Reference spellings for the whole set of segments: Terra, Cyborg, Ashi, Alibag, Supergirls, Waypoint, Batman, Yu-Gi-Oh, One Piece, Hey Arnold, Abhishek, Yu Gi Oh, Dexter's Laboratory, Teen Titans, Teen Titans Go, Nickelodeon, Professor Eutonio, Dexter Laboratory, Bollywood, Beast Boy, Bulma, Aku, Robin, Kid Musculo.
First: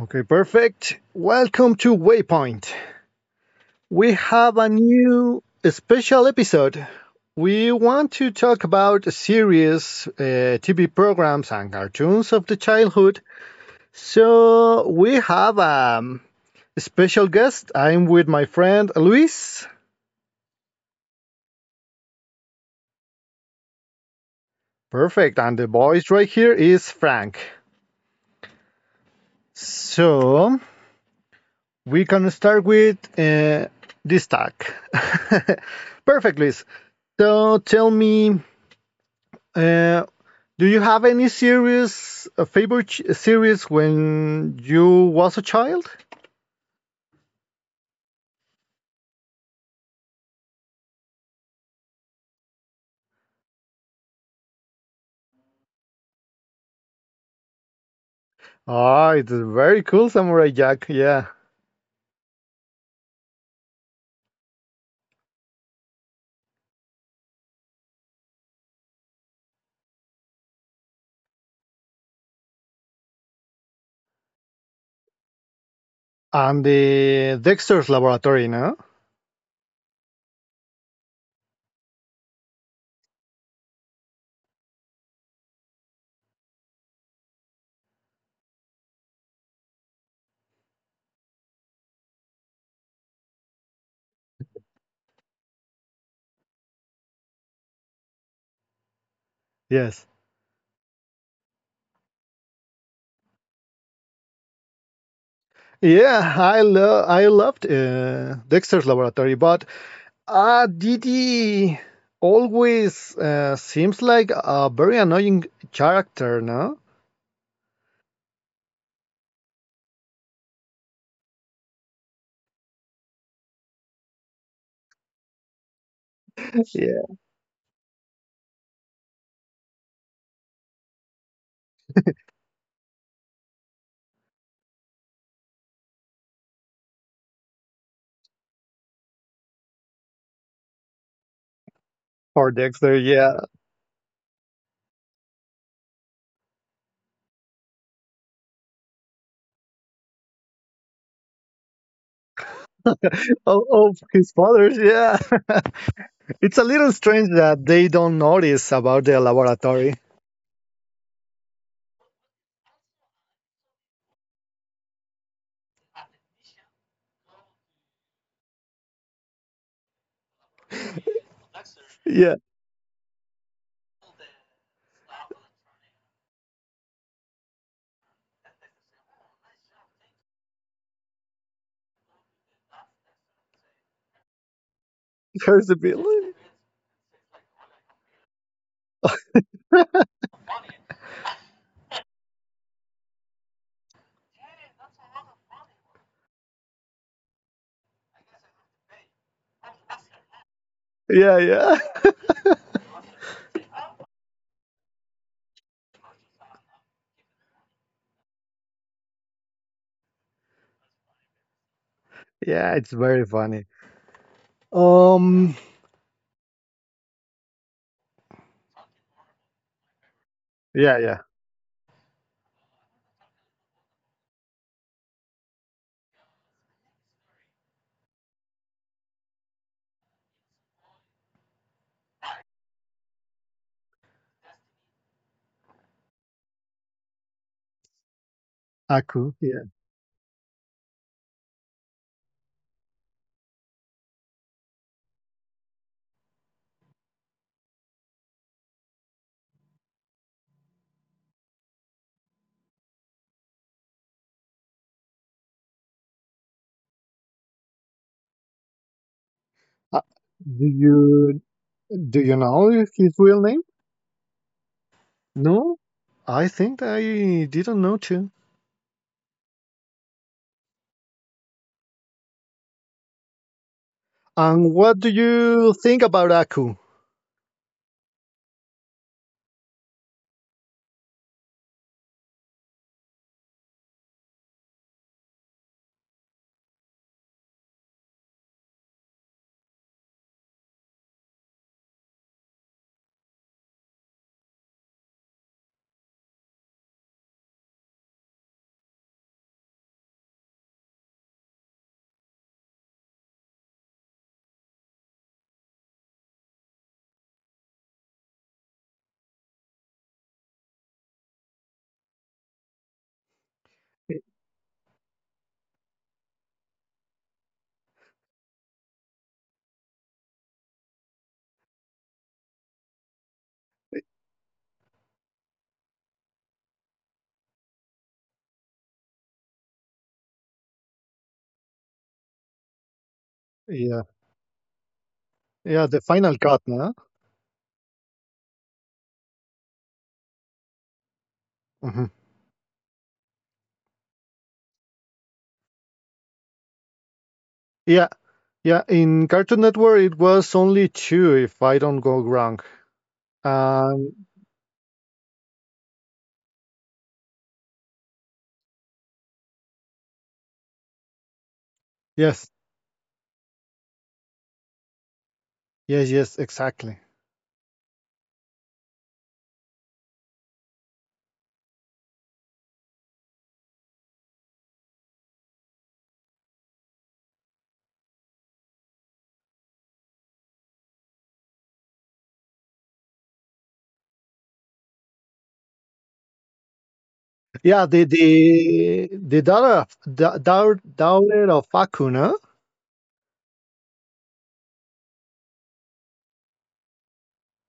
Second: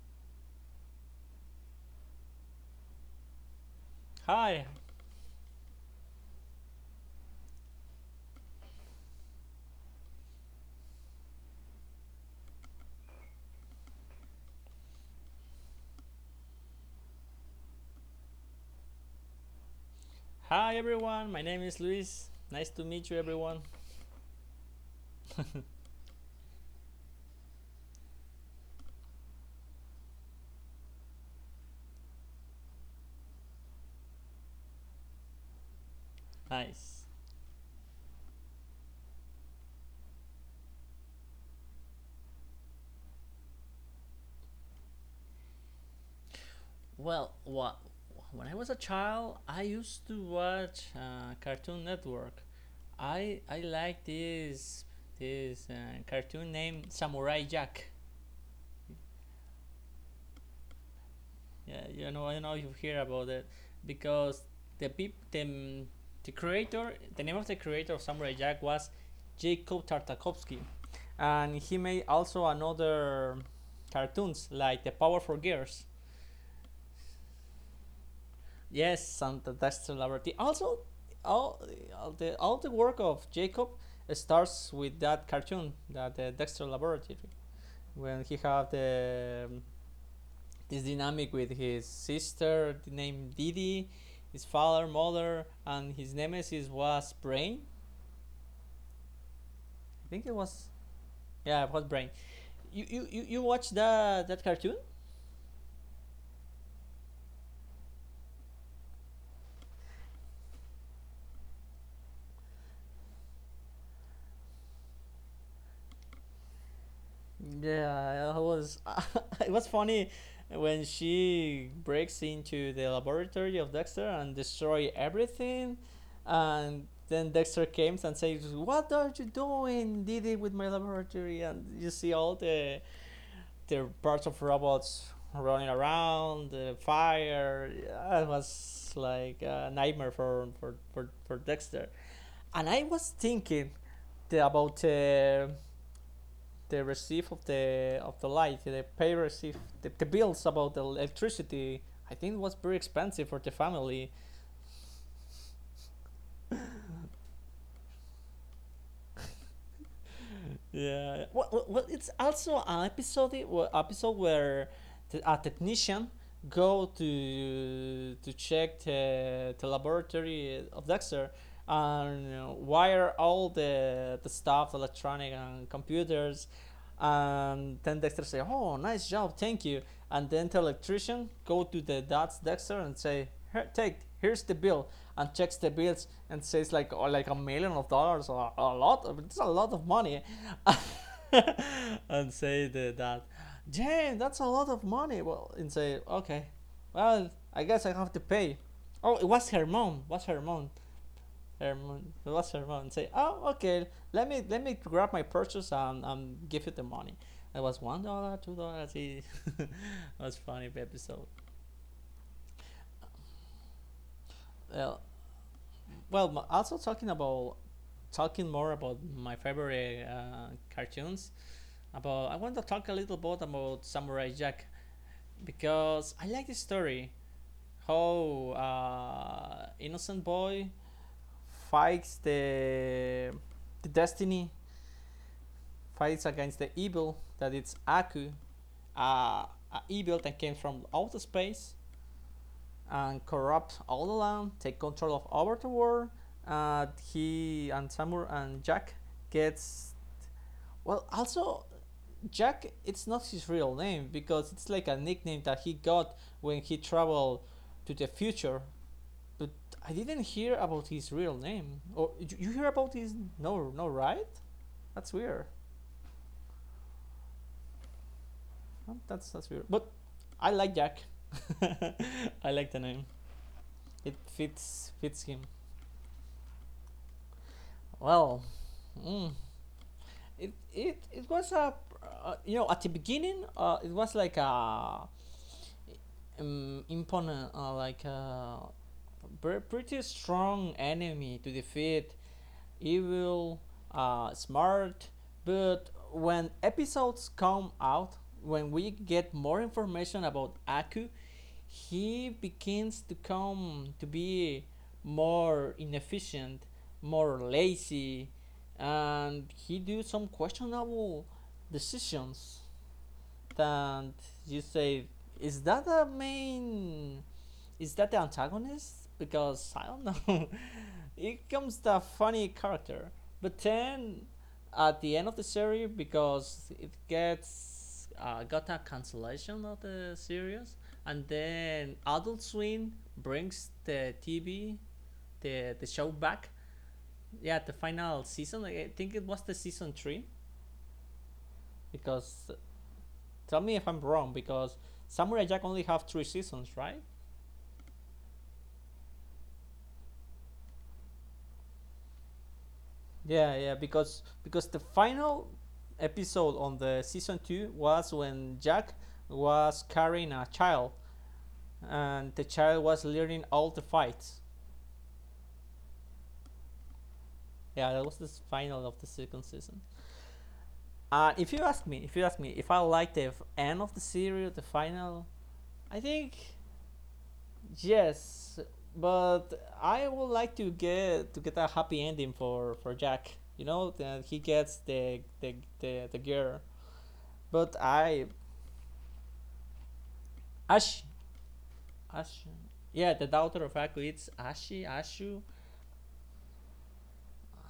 Okay, perfect. Welcome to Waypoint. We have Hi, a new special episode. We want to talk about series, TV programs, and cartoons of the childhood. So we have a special guest. I'm with my friend Luis. hi, everyone. My name is Luis. Nice to meet you, everyone. Perfect. And the voice right here is Frank. So we can start with this talk. Perfect, Luis. Nice. So tell me uh, Do you have any series, a favorite series when you was a child? Well, what when I was a child, I used to watch Cartoon Network. I like this cartoon named Samurai Jack. Ah, it's very cool, Samurai Jack. Yeah, Yeah, you know, I don't know if you hear about it because the the creator, the name of the creator of Samurai Jack was Jacob Tartakovsky, and he made also another cartoons like the Powerful Girls. and the Dexter's Laboratory, no? Yes, and that's celebrity. Also, all, all the work of Jacob starts with that cartoon, that the Dexter Laboratory, when he have the this dynamic with his sister named Didi, his father, mother, and his nemesis was Brain. Yes. I think it was yeah, it was Brain. You watched that cartoon? Yeah, I loved Dexter's Laboratory, but Didi always seems like a very annoying character, no? Yeah, I was it was funny when she breaks into the laboratory of Dexter and destroy everything, and Yeah. then Dexter comes and says, "What are you doing, Didi, with my laboratory?" And you see all the parts of robots running around, the fire. Yeah, it was like a nightmare for Dexter. Or And I Dexter, was yeah. thinking about the receipt of the light, the pay receipt, the bills about the electricity. I think it was very expensive for the of family. his fathers, yeah. It's a little strange that they don't notice about their laboratory. Yeah. Well, it's also an episode episode where a technician go to check the laboratory of Dexter Yeah, and wire all the stuff, electronic and computers. And then Dexter say, "Oh, nice job, thank you." And then the electrician go to the dad's Dexter and say, "Here, take, here's the bill." And checks here's the the bill. bills and says like, oh, like a million of dollars or a lot, it's a lot of money and say that Jane, that's a lot of money. Well, and say okay, well I guess I have to pay. Oh, it was her mom was her mom, Yeah, yeah, her mom it was her mom, and say oh okay, let me grab my purchase and give you the money. It was $1, $2. It was funny episode. yeah. It's very funny. well Um, Well, m- also talking about talking more about my favorite yeah, yeah. cartoons. About I want to talk a little bit about Samurai Jack because I like the story how innocent boy fights the destiny, fights against the evil that it's Aku, uh, Aku. Yeah. a evil that came from outer space and corrupt all the land, take control of Overworld. Uh, he and Samur and Jack gets. Well, also, Jack it's not his real name because it's like a nickname that he got when he traveled to the future. But I Uh, didn't hear do about his real you name. Or do you you hear know about his, his real name? no, no, right? That's weird. No, I think I didn't know too. Huh? That's weird. But I like Jack. I like the name. It And fits what do fits him you think about Aku? well. Mm, it was a you know, at the beginning it was like a imponent like a pretty strong enemy to defeat, evil, smart. But when episodes come out, when we get more information about Aku, he begins to come to be more inefficient, more lazy, and he do some questionable decisions. And you say, is that the main, is that the antagonist? Because I don't know. It comes the funny character, but then at the end of the series, because it gets got a cancellation of the series, and then Adult Swim brings Yeah, the TV, the yeah. The show final back. cut, no? Yeah, the final season. I think it was the season three. Hmm. Because tell me if I'm wrong. Because Samurai Jack only have three seasons, right? Yeah, yeah. In Cartoon Network, it was only two, if I don't go wrong. Yeah, yeah, Um, because the final episode on the season two was when Jack was carrying a child, and yes. the child was learning all the fights. Yes, yes, exactly. Yeah, that was the final of the second season. And if you ask me, if I like the end of the series, the final, I think yes, but I would like to get a happy ending for Jack. You know that he gets the girl, but Yeah, the the I. the daughter of Ash, daughter of Akuna. Ashu. Yeah, the daughter of Aku. It's Ashi, Ashu.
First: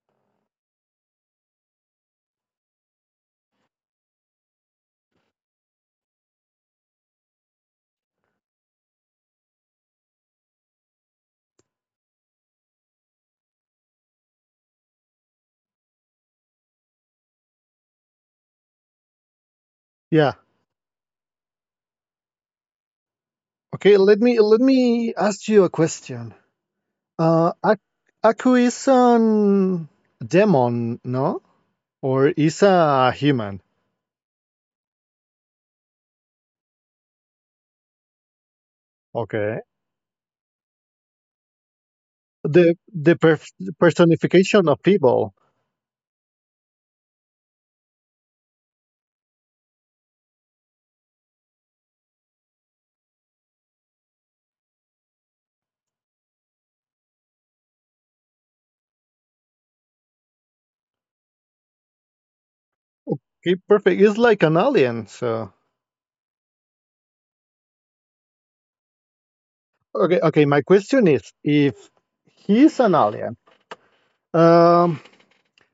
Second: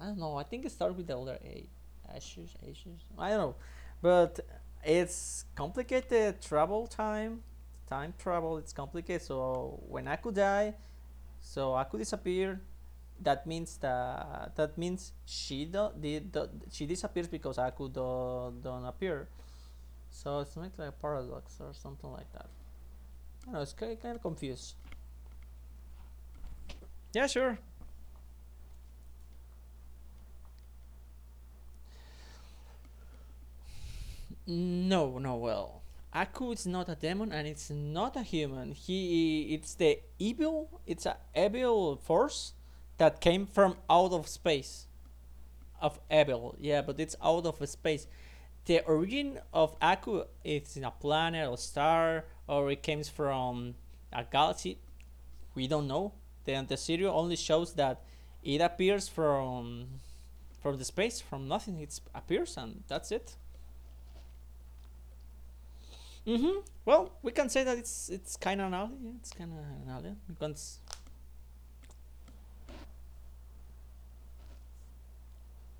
I don't know. I think it started with the older A. Ashu, Ashu. I don't know. But it's complicated travel time. Time travel, it's complicated. So when Aku die, so Aku disappear. That means she do, did do, she disappears because Aku do, don't appear. Yeah. So it's not like a paradox or something like that. I don't know. It's Okay, kind of let me let confused. me ask you a question. Yeah, Uh, sure. Ak- Aku is an demon, no? Or is a human? No, no, well. Aku is not a demon and it's not a human. He Okay. it's the evil, it's a evil force The that the came from out of personification of space. evil. Of evil, yeah, but it's out of space. The origin of Aku is in a planet or star, or it comes from a galaxy. We don't know. Then the serial only shows that it appears from the space, from nothing. It appears and that's it. Okay, perfect. It's like an alien. So Mm-hmm. Well, we can say that it's kind of an alien. Yeah, it's kind of an alien. okay, We okay. can My question is, if he is an alien, um,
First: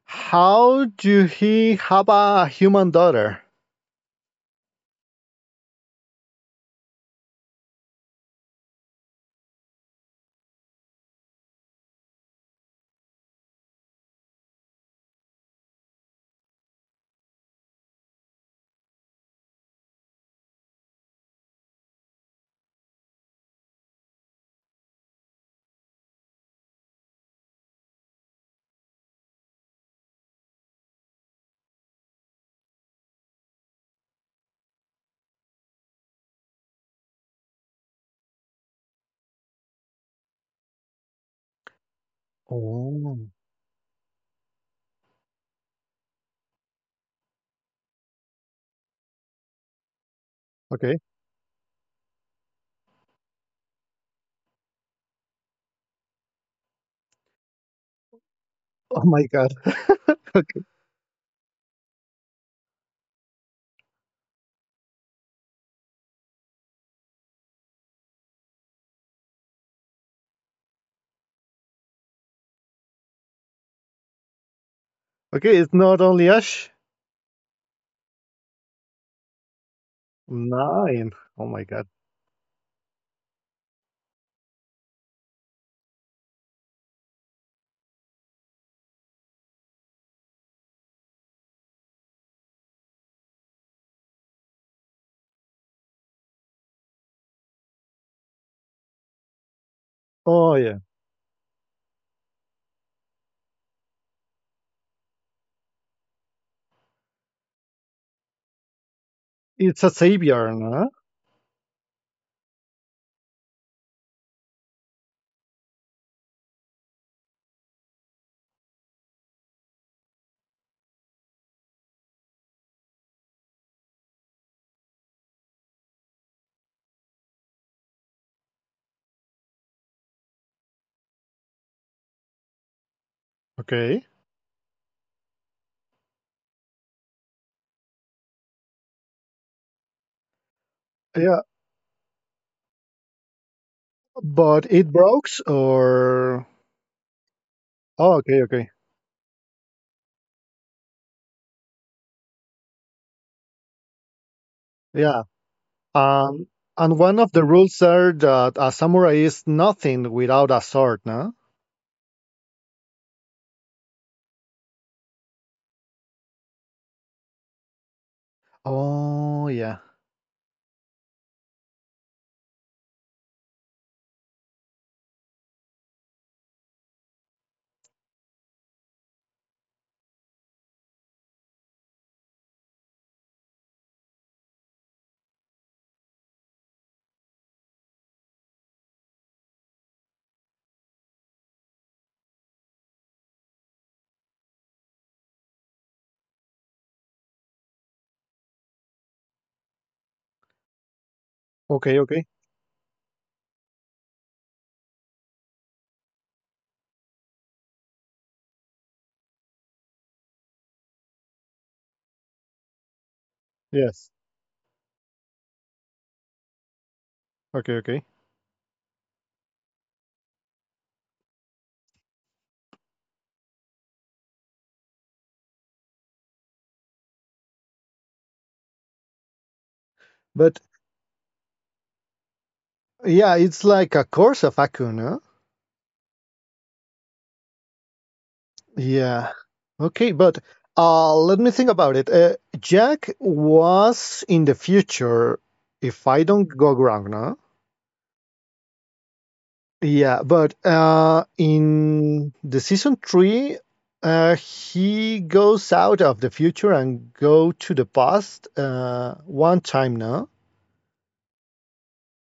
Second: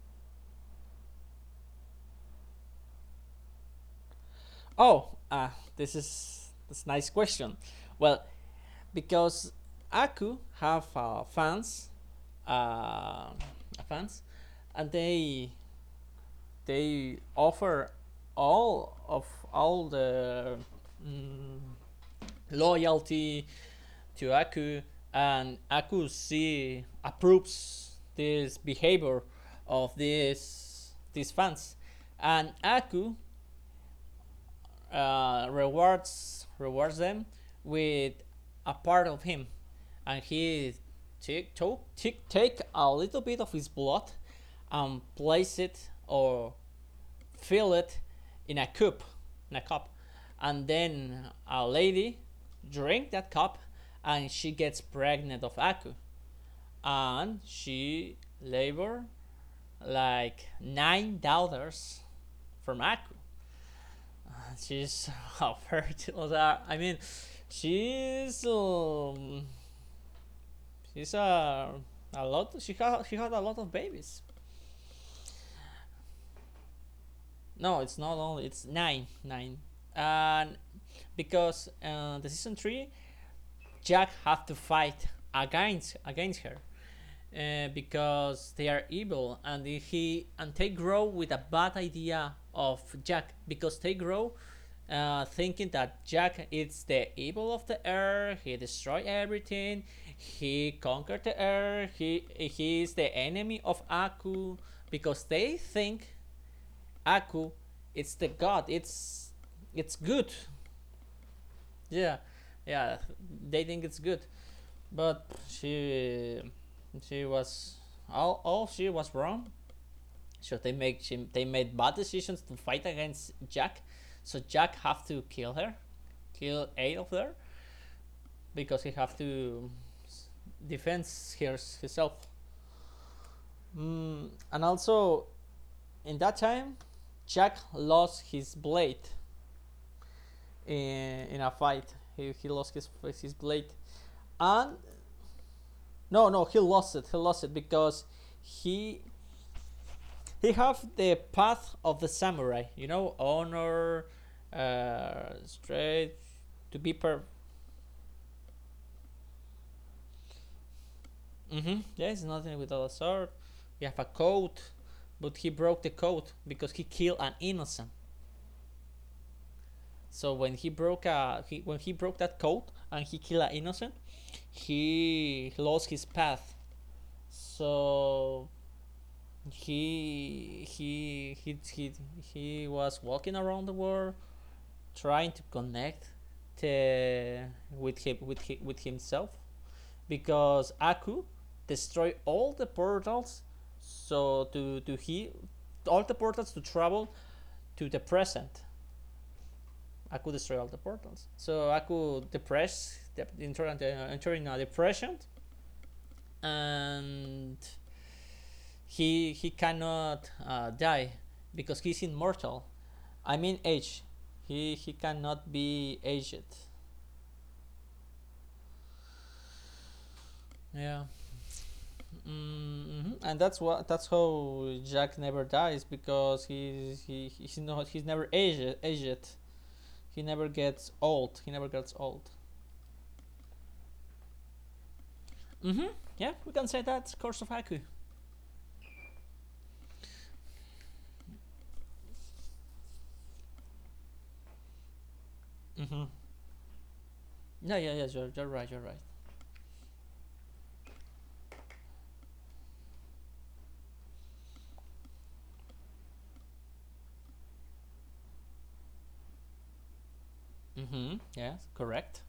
How do he have a human daughter? oh, ah, this is this nice question. Well, because Aku have uh, fans, and they offer all of all the mm, loyalty to Aku, and Aku see approves this behavior of these fans, and Aku rewards them with a part of him, and he take took- take take a little Oh, bit of his blood and place it or fill it in a cup, in a cup, and okay. then a lady drink that cup, and she gets pregnant of Aku, and she labor Oh my god. like nine daughters from Aku. She's a fertile. I mean, she's um, she's a lot. She had a lot of babies. Okay, it's not only Ash. No, it's not only, it's nine, and Nine. Oh my because god. The season three Jack have to fight against her because they are evil, and he and they grow with a bad idea of Jack because they grow thinking that Jack is the evil of the earth. He destroy everything. Oh He yeah. conquered the earth. He is the enemy of Aku because they think Aku is the god. It's a It's good. savior, no? Yeah, yeah. They think it's good, but she was all she was wrong. So they make she, they made bad decisions to fight against Jack. So Jack have to kill her, kill eight of her because he have to defend hers himself. Okay. Mm, and also in that time, Jack lost his blade in Yeah, a fight. He lost his blade and but it breaks no, or he lost it because oh okay, okay. he he have the path of the samurai, you know, honor, Yeah. Straight, Um to be and one per. of the rules are that a samurai is nothing without a sword, no? Mm-hmm. Yes, nothing without a sword. You have a code, but he broke the code because he killed an innocent. Oh yeah. So when he broke when he broke that code and he killed an innocent, he lost his path. So he he he he, he was walking around the world trying to connect to, with himself because Aku destroyed all the portals so to he all the portals to travel to the present. Aku destroyed all the portals. So Okay, Aku okay. depressed enter in a depression, and he cannot die because he's immortal. I mean age. Yes. He cannot be aged. Okay, okay. Yeah. Hmm. And that's what that's how Jack never dies because he's not, he's never aged. He never But gets old. Yeah, it's like a course of Aku, no? Hmm. Yeah, we can say that. Course of Haiku. Yeah. Okay, but let me think about it. Jack was in the future, Hmm. if I don't go wrong, no? Yeah, yeah, yeah. You're right. You're right. Yeah, but in the season three, he goes out of the future and go to the past one time, now. Hmm. Yes, correct.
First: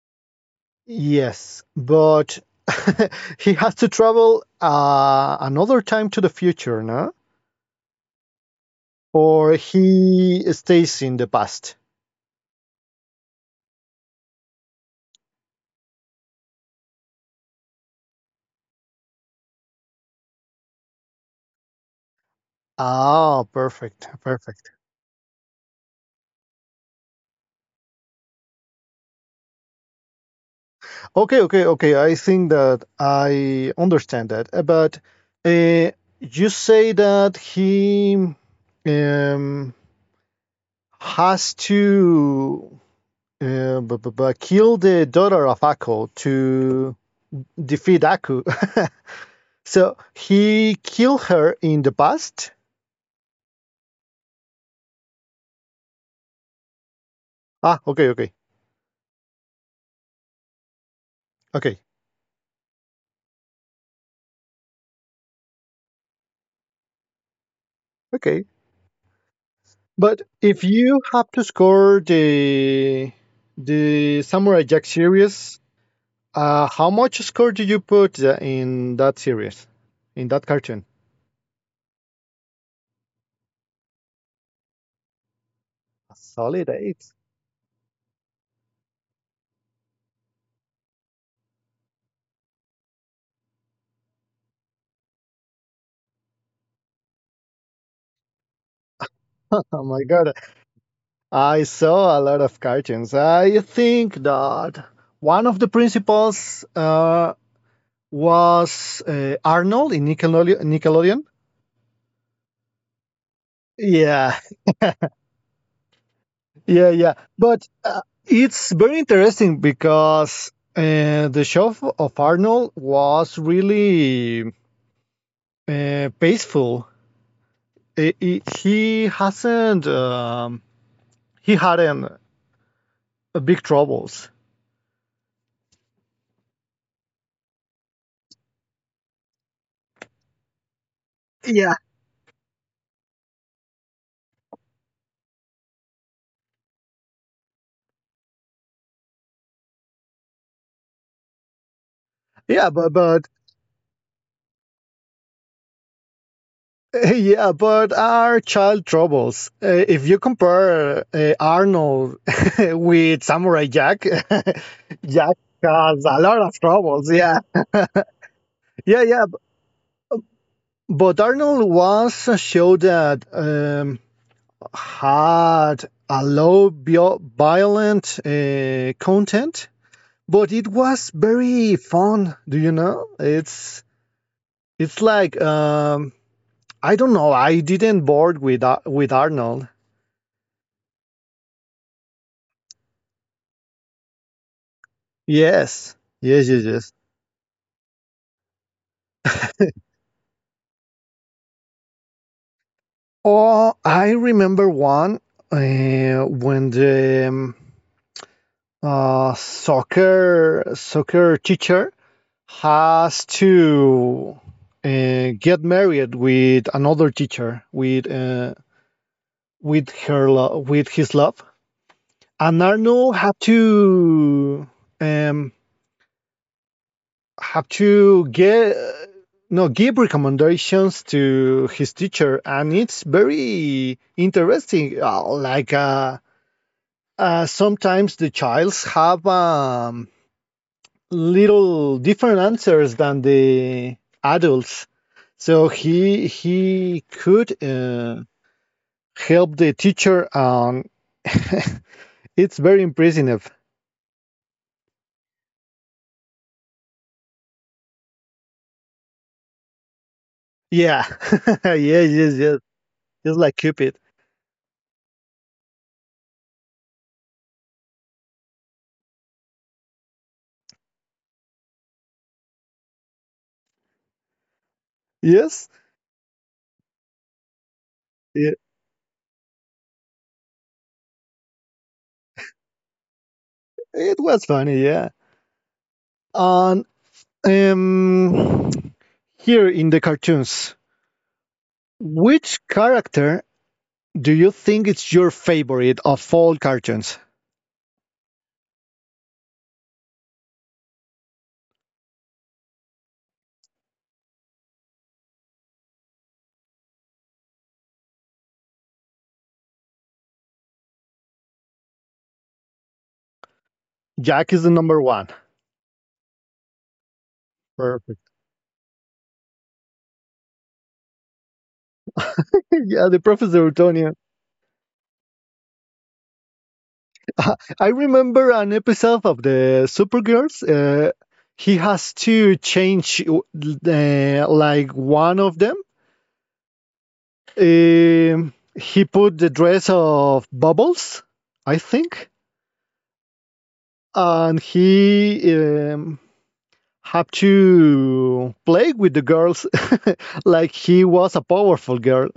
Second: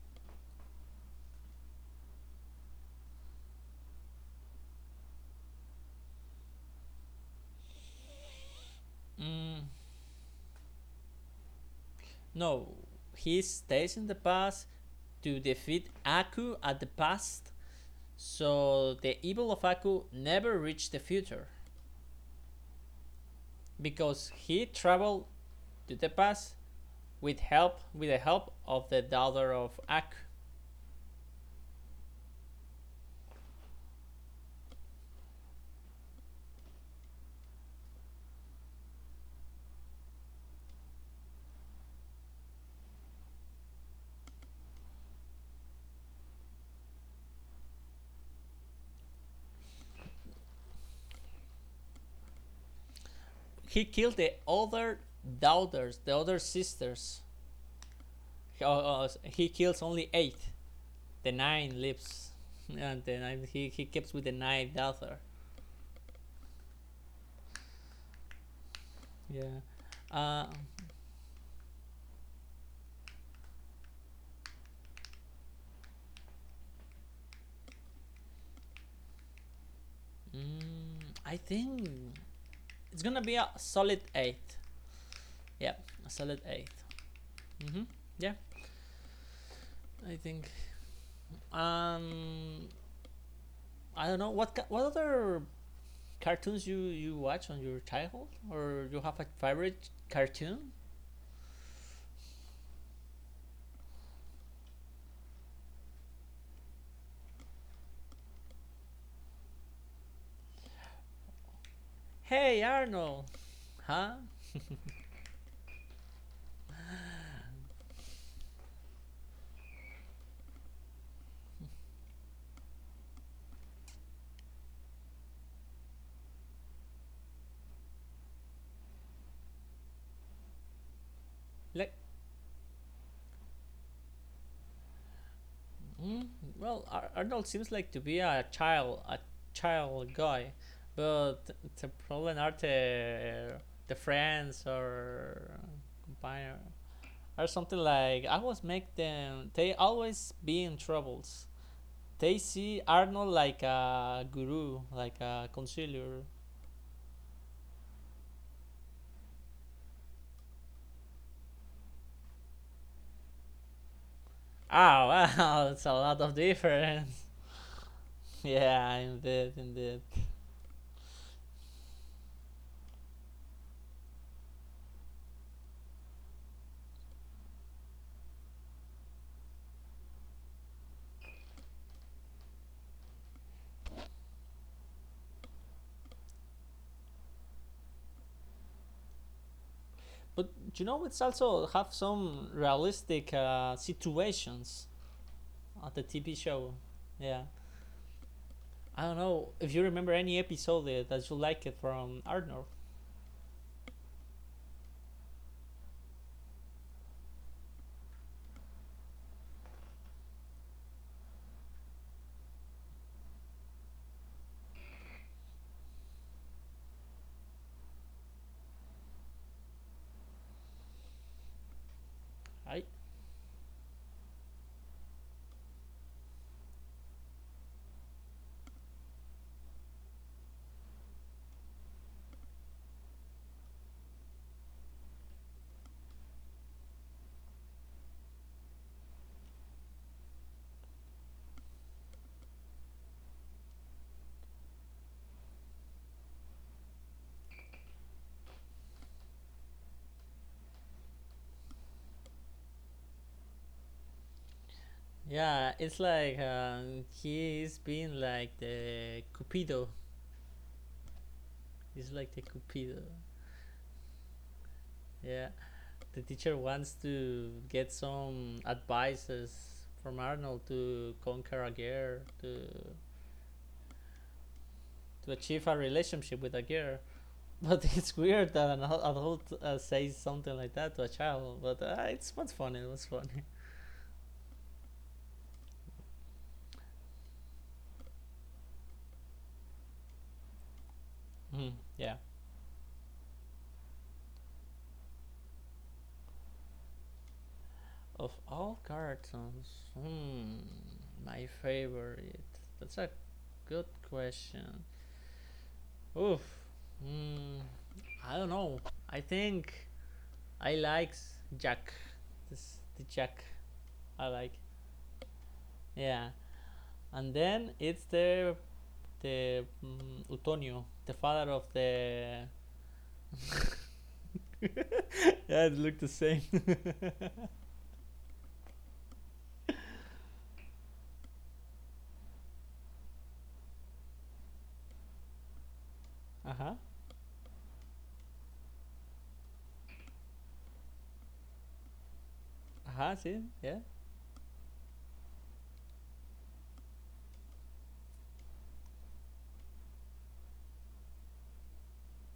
Yes, but he has to travel another time to the future, no? Or Mm, he stays in the past. no, he stays in the past to defeat Aku at the past, so the evil of Aku never reached the future Ah, perfect, because he perfect. traveled to the past with help, with the help of the daughter of Ak. Okay, okay, okay. I think that I understand that. But uh, you say that he um, has to kill the daughter of Akko to defeat Akko. So he killed her in the past? He killed the other daughters, the other sisters. Ah, okay, okay, He kills only eight. The okay, nine lives, and then he keeps with the ninth daughter. okay. Yeah, But uh, if you have to score the Samurai Jack series, how much score did you put in that series, in that cartoon? I think it's gonna be a solid eight. Yeah, a A solid solid 8. eight. Mm-hmm. Yeah, I think. Um, I don't know what other cartoons you watch on your childhood, or you have a Oh favorite my god, cartoon. I saw a lot of cartoons. I think that one of the principals was Arnold in Nickelodeon. Hey Arnold. Huh? Yeah, yeah, yeah. But it's very interesting because the show of Arnold was really peaceful. He hasn't. He had Like, an big troubles. mm, well, Arnold seems like to be a child, a child guy, but Yeah. the problem are the friends or companion or something like. I was make them, they always be in troubles. They Yeah, see but Arnold but like a guru, like a counselor. yeah, but our child troubles. If you compare Arnold with Samurai Jack, Oh Jack wow, it's a has lot a of lot of different. troubles. Yeah, Yeah, yeah, yeah. indeed, indeed. But Arnold was a show that had a low violent content, but it was very fun. Do you know? It's like I don't know. I didn't board with with Arnold. But you know, it's also have some realistic situations at Yes, the TV yes, yes, show. yes. Yeah, I don't know if you remember any episode that that you like it from Arnor, Oh, I remember one when the soccer teacher has to get married with another teacher with with his love, and right? Arnold had to um, have to get, no, give recommendations to his teacher, and it's very interesting. Like sometimes the childs have little different answers than the adults, so he could help the teacher on. It's very impressive. Yeah, it's like he is being like the Cupido. Yeah, yeah, He's yes, like the yes. Cupido. Just like Cupid. Yeah, the teacher wants to get some advices from Arnold to conquer a girl, to Yes, achieve a relationship with a girl. But it's weird it, that an adult says something like that to a child, but it's what's funny. It was funny. it was funny. Yeah. And um, here in the cartoons, Hmm, yeah. which character do you think it's your favorite of all cartoons? Of all cartoons, hmm, my favorite. That's a good question. Oof. Hmm, I don't know. I think I like Jack. This the Jack I Jack like. is the number one. Yeah. And then it's Perfect. the Utonio, the father of the. Yeah, the Professor Antonio. Yeah, it looked the same. I remember an episode of the Supergirls. He has to change like one of them. Uh huh. Um, he put the dress of Bubbles, I think, Huh? See, yeah. and he have to play with the girls like he was a powerful girl.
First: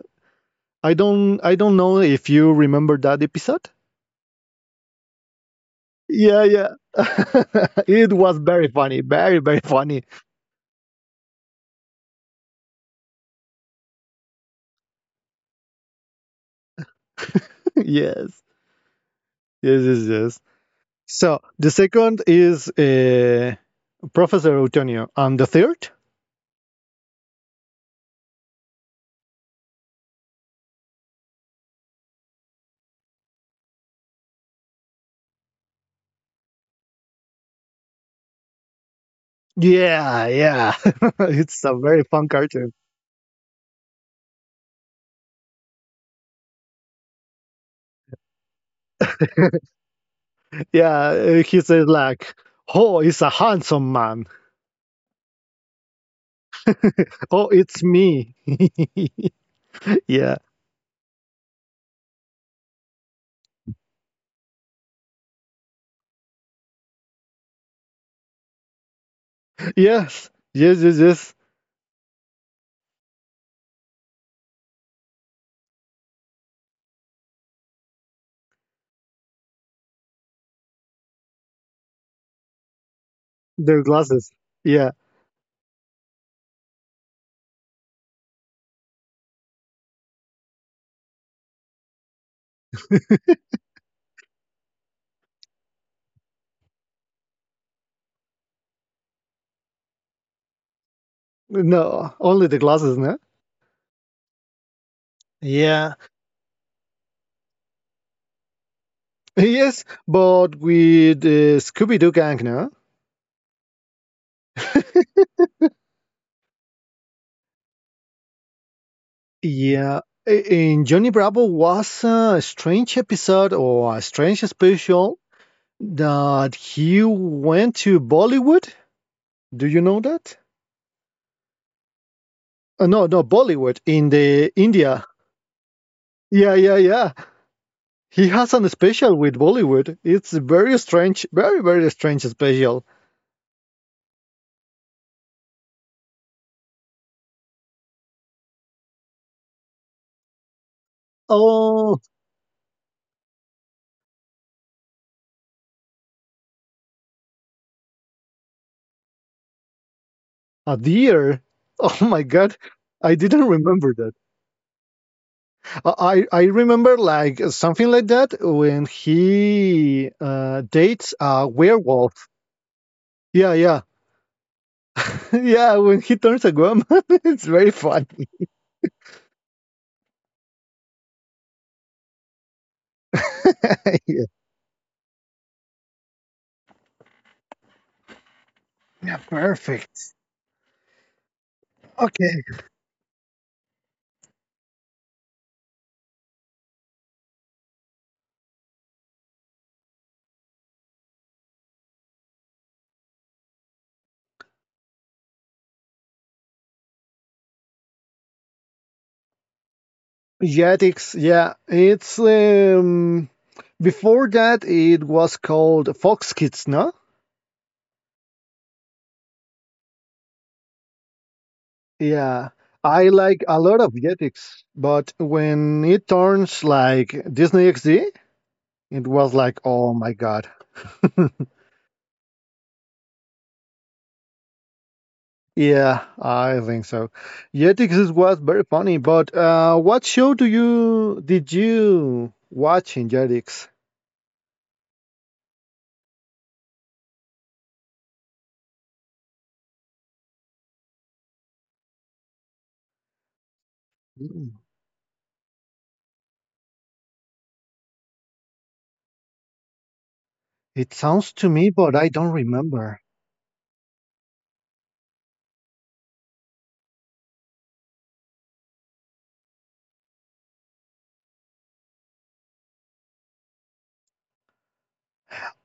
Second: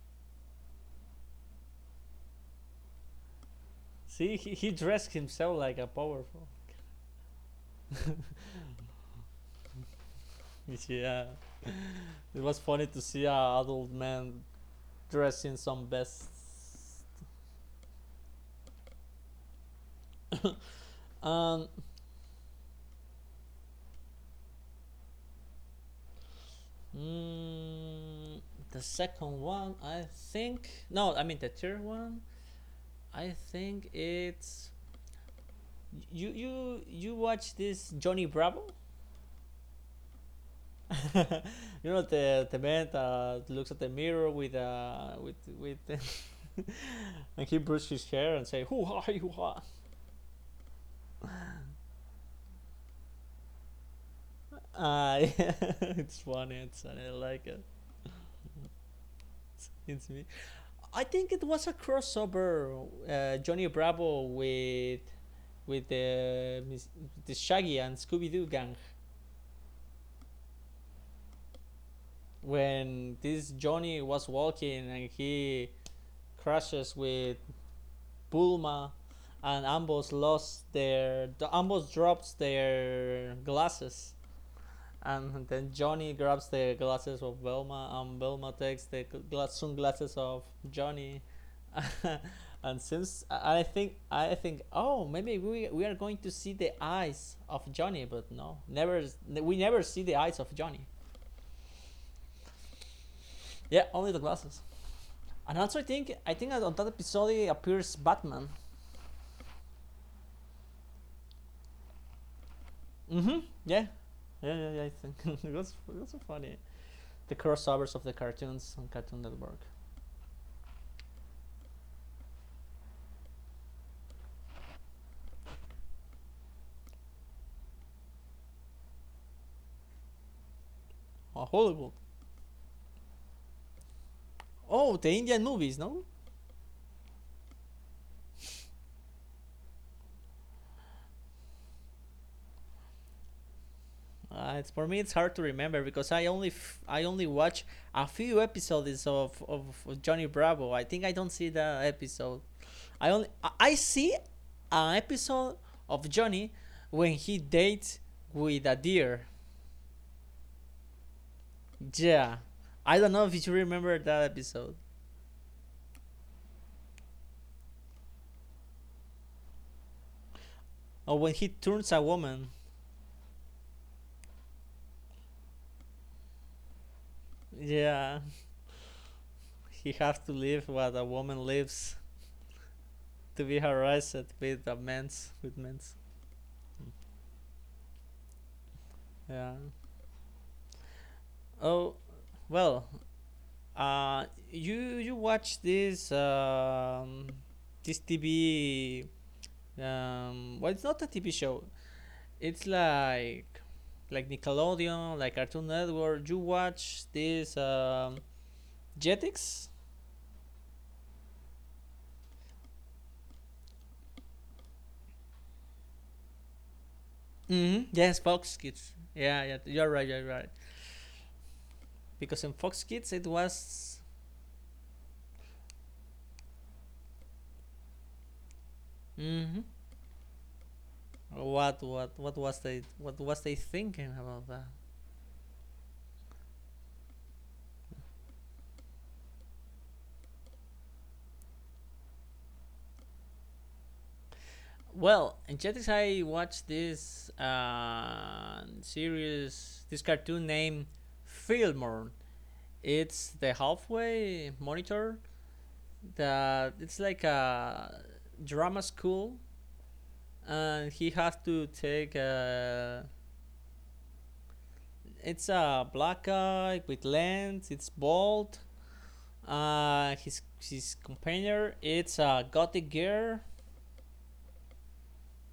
I don't know if you remember that episode. See, he dressed himself like a Yeah, powerful. yeah. It was very funny, very very funny. You see, yeah, it was funny to see a adult man dressed in some best. Yes. Yes, yes, yes. So, Um, the second is Professor Eutonio and the third? mm, the second one, I think. No, I mean the third one. I think it's you watch this Johnny Bravo. Yeah, yeah. It's a You know very fun the cartoon. man that looks at the mirror with with and he brushes his hair and say who are you? Yeah, he says like, "Oh, it's a handsome man. Uh, it's one answer. I like Oh, it. it's me." It's, it's me. Yeah, I think it was a crossover, Johnny Bravo with the the Shaggy and Scooby Doo gang yes, yes, yes, yes. when this Johnny was walking and he crashes with Bulma, and ambos lost their the ambos drops their Their glasses. glasses. Yeah. And then Johnny grabs the glasses of Velma, and Velma takes the sunglasses of Johnny. And since I think oh maybe we are going to see the eyes of Johnny, but no, never we never see the eyes of Johnny. No, only the glasses, no? Yeah, only the glasses. And also I Yeah. think I think on that episode appears Batman. Yes, but with the Scooby Doo gang, no? Mm-hmm. Yeah. Yeah, yeah, yeah, I think it was so funny. The crossovers of the cartoons on Cartoon Network. Yeah. In Johnny Bravo was a strange episode or a strange special that he went to Bollywood. Do you know that? Oh, Hollywood. No, no, Bollywood in the Oh, India. the Indian movies, no? Yeah, yeah, yeah. He has an special with Bollywood. It's very strange, very, very strange special. It's for me. It's hard to remember because I only watch a few episodes of Johnny Bravo. I think I don't see that Oh, episode. I only I see an episode of Johnny when he dates with a deer. a deer? Oh my Yeah, god. I don't I know if didn't you remember remember that. that episode I remember like something like that when he dates or when a he turns a werewolf. woman. Yeah, yeah. Yeah, when he turns a woman, it's very fun. Yeah, he has to live what a woman lives to be harassed Yeah. with a men's. Yeah, Yeah. perfect. Oh, Okay. well, you watch this this TV? Well, it's not a TV show. It's like Nickelodeon, like Cartoon Network. You watch this Jetix? Jetix, yeah. It's before that it was called Fox Kids, no? Mm-hmm. Yes, Fox Kids. Yeah, yeah, you're right, you're right. Because Yeah. in Fox I Kids it like a lot of was. Jetix, but when it turns like Disney XD, it was Mm-hmm. like, oh my god. What was they what was they thinking about that? Yeah, I think so. Jetix was very funny, but what show do you did you watch in Jetix? Well, in Jetix, I watched this series, this cartoon named Fillmore. It's the halfway Mm, monitor that it's like a drama school, it and he sounds to has me, to but I take don't remember. a. It's a black guy with lens. It's bald. His companion. It's a gothic girl.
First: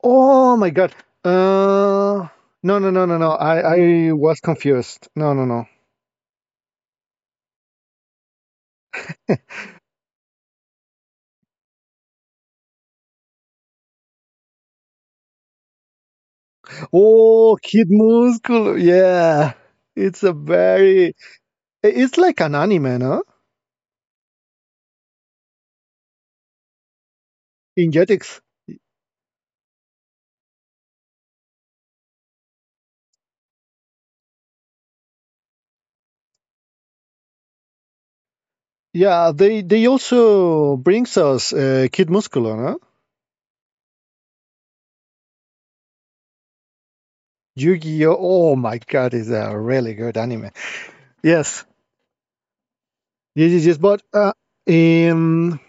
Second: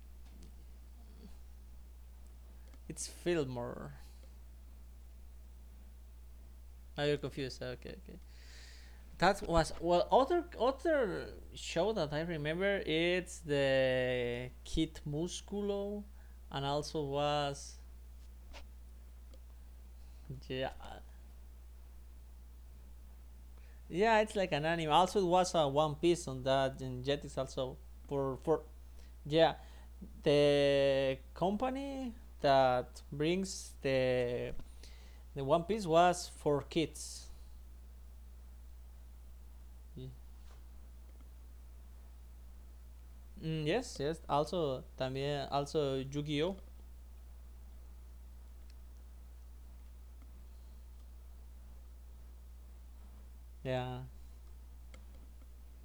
Oh my god. Uh, no, no, no, It's no, no. Fillmore. I was confused. No, no, no. Are you confused. Okay, okay. That was well. Other show that I remember it's the Kid Musculo, and also Oh, was Kid Musculo. Yeah, it's a yeah very. It's like an anime, no? yeah it's like an anime. Also it was a One Piece on that and Jetix also In for Jetix. for yeah the company that brings the One Piece was for kids. Yeah, they Y- also brings us Kid Musculo, no? Yes yes also también also Yu Gi Oh Yu-Gi-Oh! Oh my God, is a really good anime. Yes, yes, yes, yes. yeah But um,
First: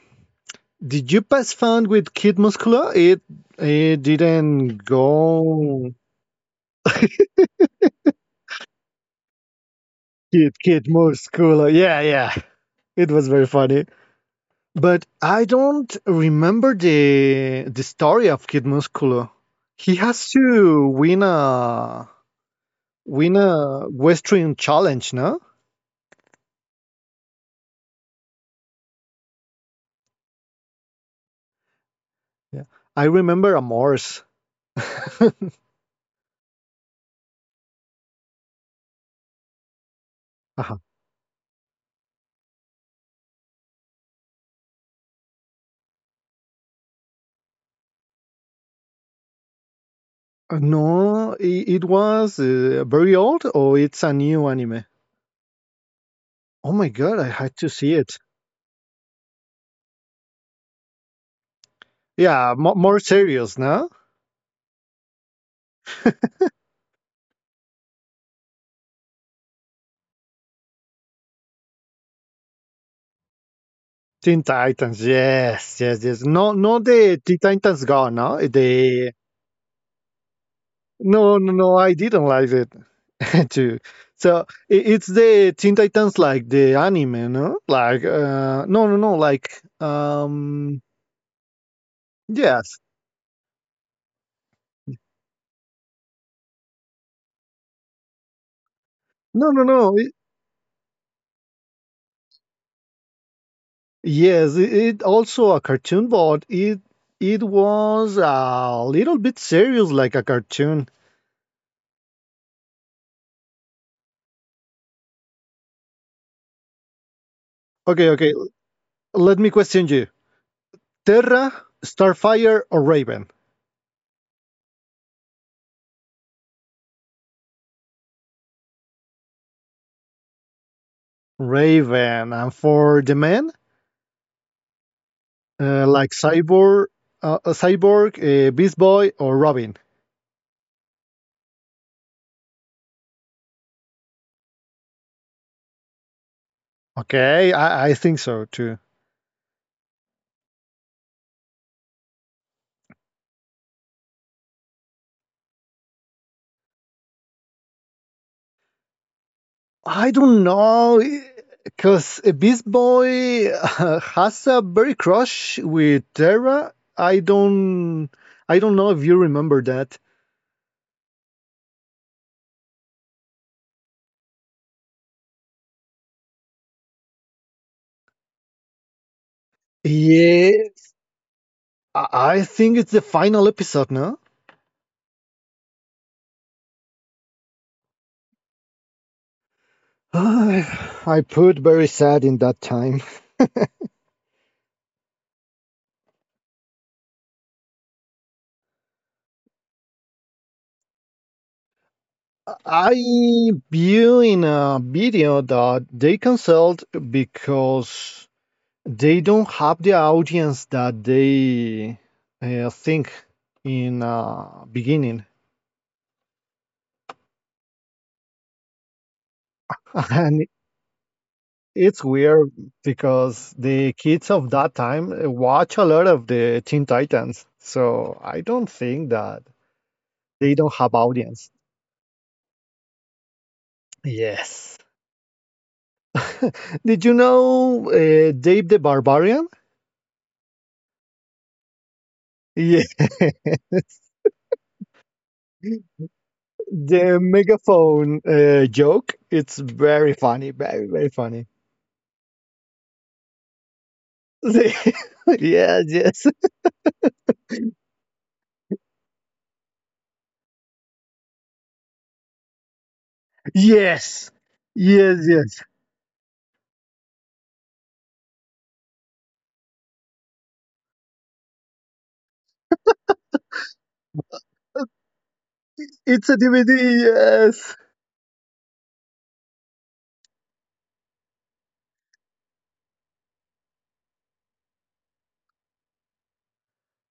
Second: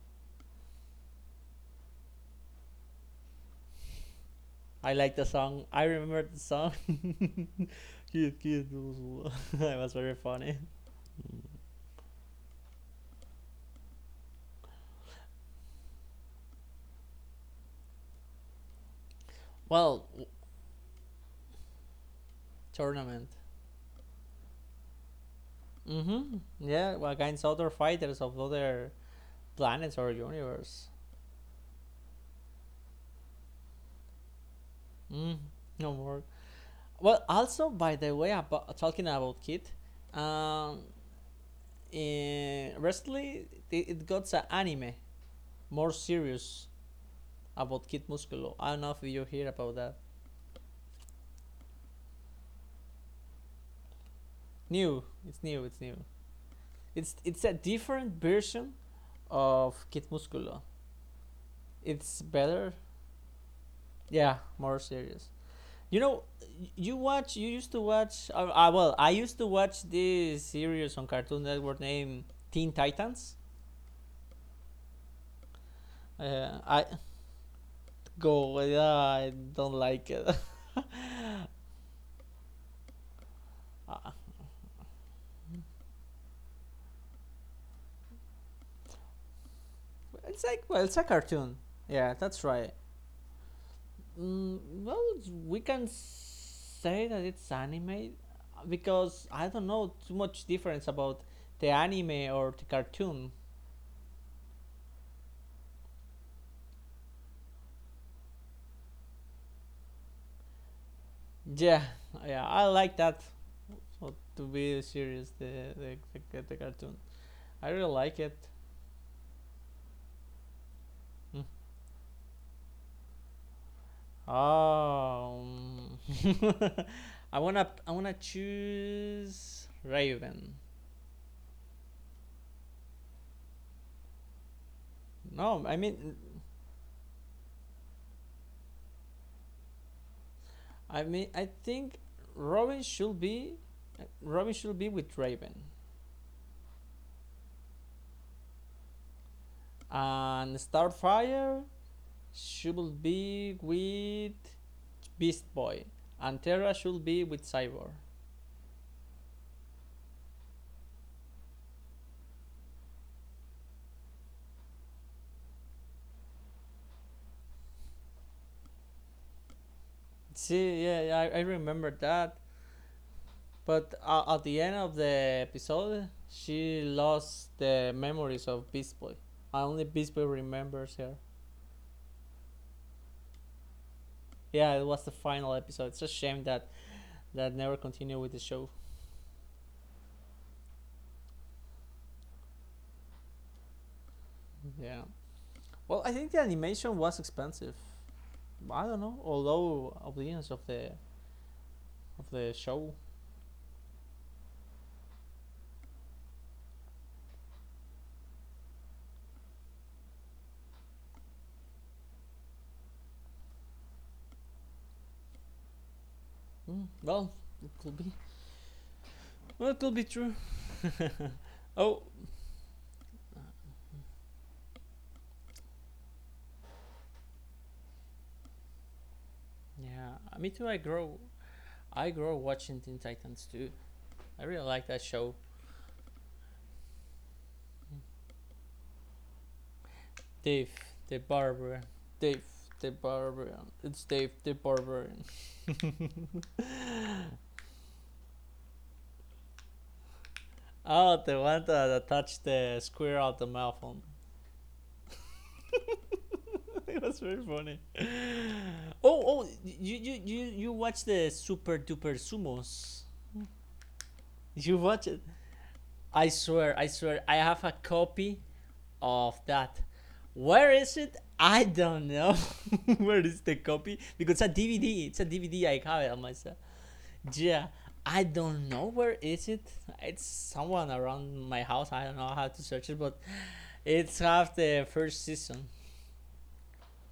did you pass found with Kid Musculo? It didn't I like the song. I go. remember the song. Kid, kid. That was very Kid funny. Kid Musculo. Yeah, yeah. It was very funny. But I don't remember the story of Kid Musculo. He Well, has to win a tournament. win a Western challenge, no? Mm-hmm. Yeah, well, against other fighters of other planets or universe. Yeah. I remember a Morse. Mm, no more. Well, also, by the way, about, talking about Kid, Uh-huh. um, in, recently it, it got an anime more serious about Kid Musculo. I don't know if you hear about that. No, it was very old or it's a new anime? New. It's new. It's new. Oh my god, It's I it's had a to see it. different version of Kid Musculo. It's Yeah, mo better. more serious, no? Yeah, more serious. You know, You used to watch. Well, I used to watch this series on Cartoon Network named Teen Titans. Teen Titans, yes, yes, yes. No, no, I the Teen Titans Go, no? go. I don't like it. No, no, no, I didn't like it too. Uh, So it's the Teen Titans like the anime, no? Like, no, no, no, like, it's like well, um, it's a cartoon. Yeah, that's right. yes. Mm, well, we can say that it's anime because I No, no, don't no. know too much difference about the anime or the cartoon. Yes, it also a cartoon, but it was a little bit serious like a cartoon. Yeah, yeah, I like that. So, to be serious, the cartoon, I really Okay, like okay, it. let me question you. Mm. Terra, Starfire, or Raven? Oh, mm. I wanna choose Raven. Raven, and for the men, No, I like mean, Cyborg, Beast Boy, or Robin. I mean, I think Robin should be Robin should be with Raven, Okay, I think so too. and Starfire should be with Beast Boy, and Terra should be with Cyborg. I don't know, because Beast Boy has a very crush with Terra. I don't know if you remember that. See, yeah, yeah, I remember that. But at the end of the episode, she lost the memories of Beast Boy. Only Beast Boy Yeah, remembers her. I think it's the final episode, no? Yeah, it was the final episode. It's a shame that that never continued with the show. I put very sad in that time. Yeah. Well, I think the animation was expensive. I don't know. Although opinions of the show. I view in a video that they canceled because they don't have the audience that they think in beginning. Mm, well, it could be. Well, it could be true. And Oh, it's weird because the kids of that time watch a lot of the Teen Titans. So I don't think that yeah. Me they too. don't have audience. I grow watching Teen Titans too. I really Yes. like that show. Did you know Dave the Barbarian? Dave the Barber. Dave Yeah. the Barbarian. It's Dave the Barbarian. The megaphone joke. It's very funny. Very, very Oh, the funny. one that attached the square out the mouth on. Yes, yes. It was very funny. You watch the Super Duper Sumos. Yes. You watch it. Yes, yes. I swear, I have a copy of that. Where is it? I don't know. Where is the copy? Because it's a DVD. It's a DVD. I have it on It's a myself. DVD. Yeah, Yes. I don't know where is it. It's someone around my house. I don't know how to search it, but it's half the first season.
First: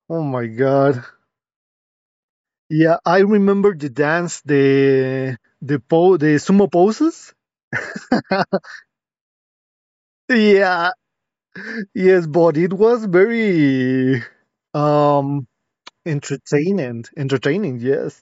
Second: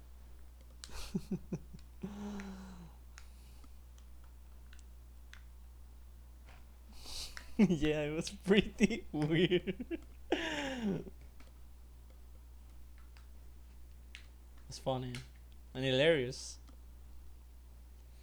Oh my God. Yeah, I remember the dance, the sumo poses. Yeah, it was pretty weird. Yeah, yes, but it was very It's funny um and hilarious. entertaining. Entertaining, yes.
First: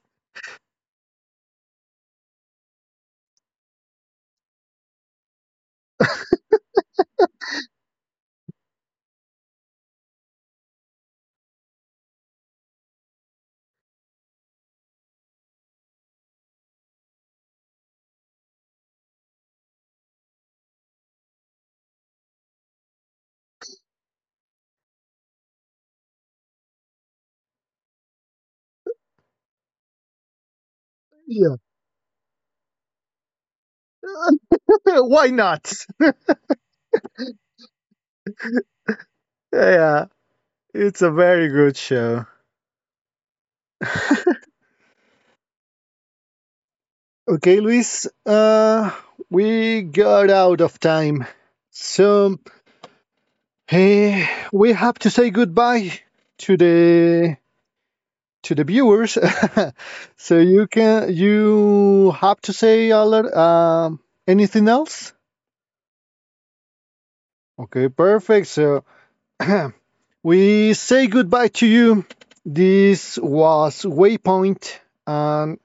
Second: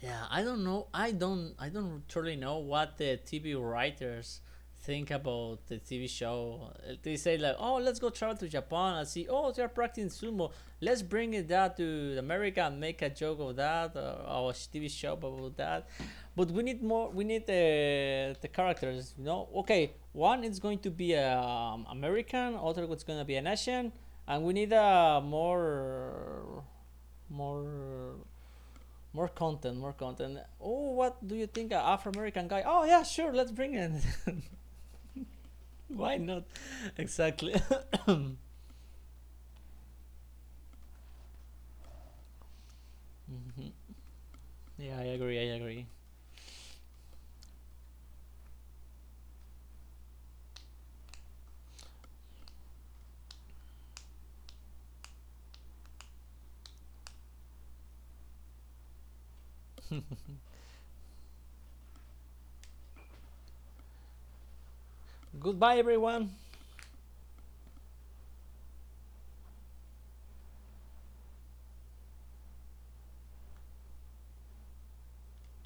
Yeah, I don't know. I don't truly know what the TV writers think about the TV show. They say like, "Oh, let's go travel to Japan and see. Oh, they're practicing sumo. Let's bring it that to America and make a joke of that or our TV show about that." But we need more. We need the characters. You know, okay. One is going to be a American. Other is going to be an Asian, and we need a more more content, more content. Oh, what do you Yeah. think, an Afro American guy? Oh yeah, sure, let's bring it. Why not? Why not? Exactly. Yeah, it's a very good show. Yeah, I agree. I agree. Okay, Luis, we got out of time. So, eh, we have to say goodbye to the to the viewers. So you have to say a lot, anything else? Goodbye, everyone. Okay, perfect. So we say goodbye to you. This was Waypoint, and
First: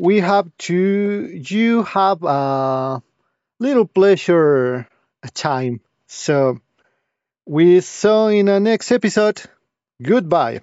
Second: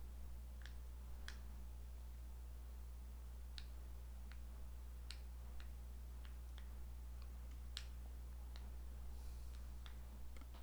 we have to you have a little pleasure time. So we saw in the next episode. Goodbye.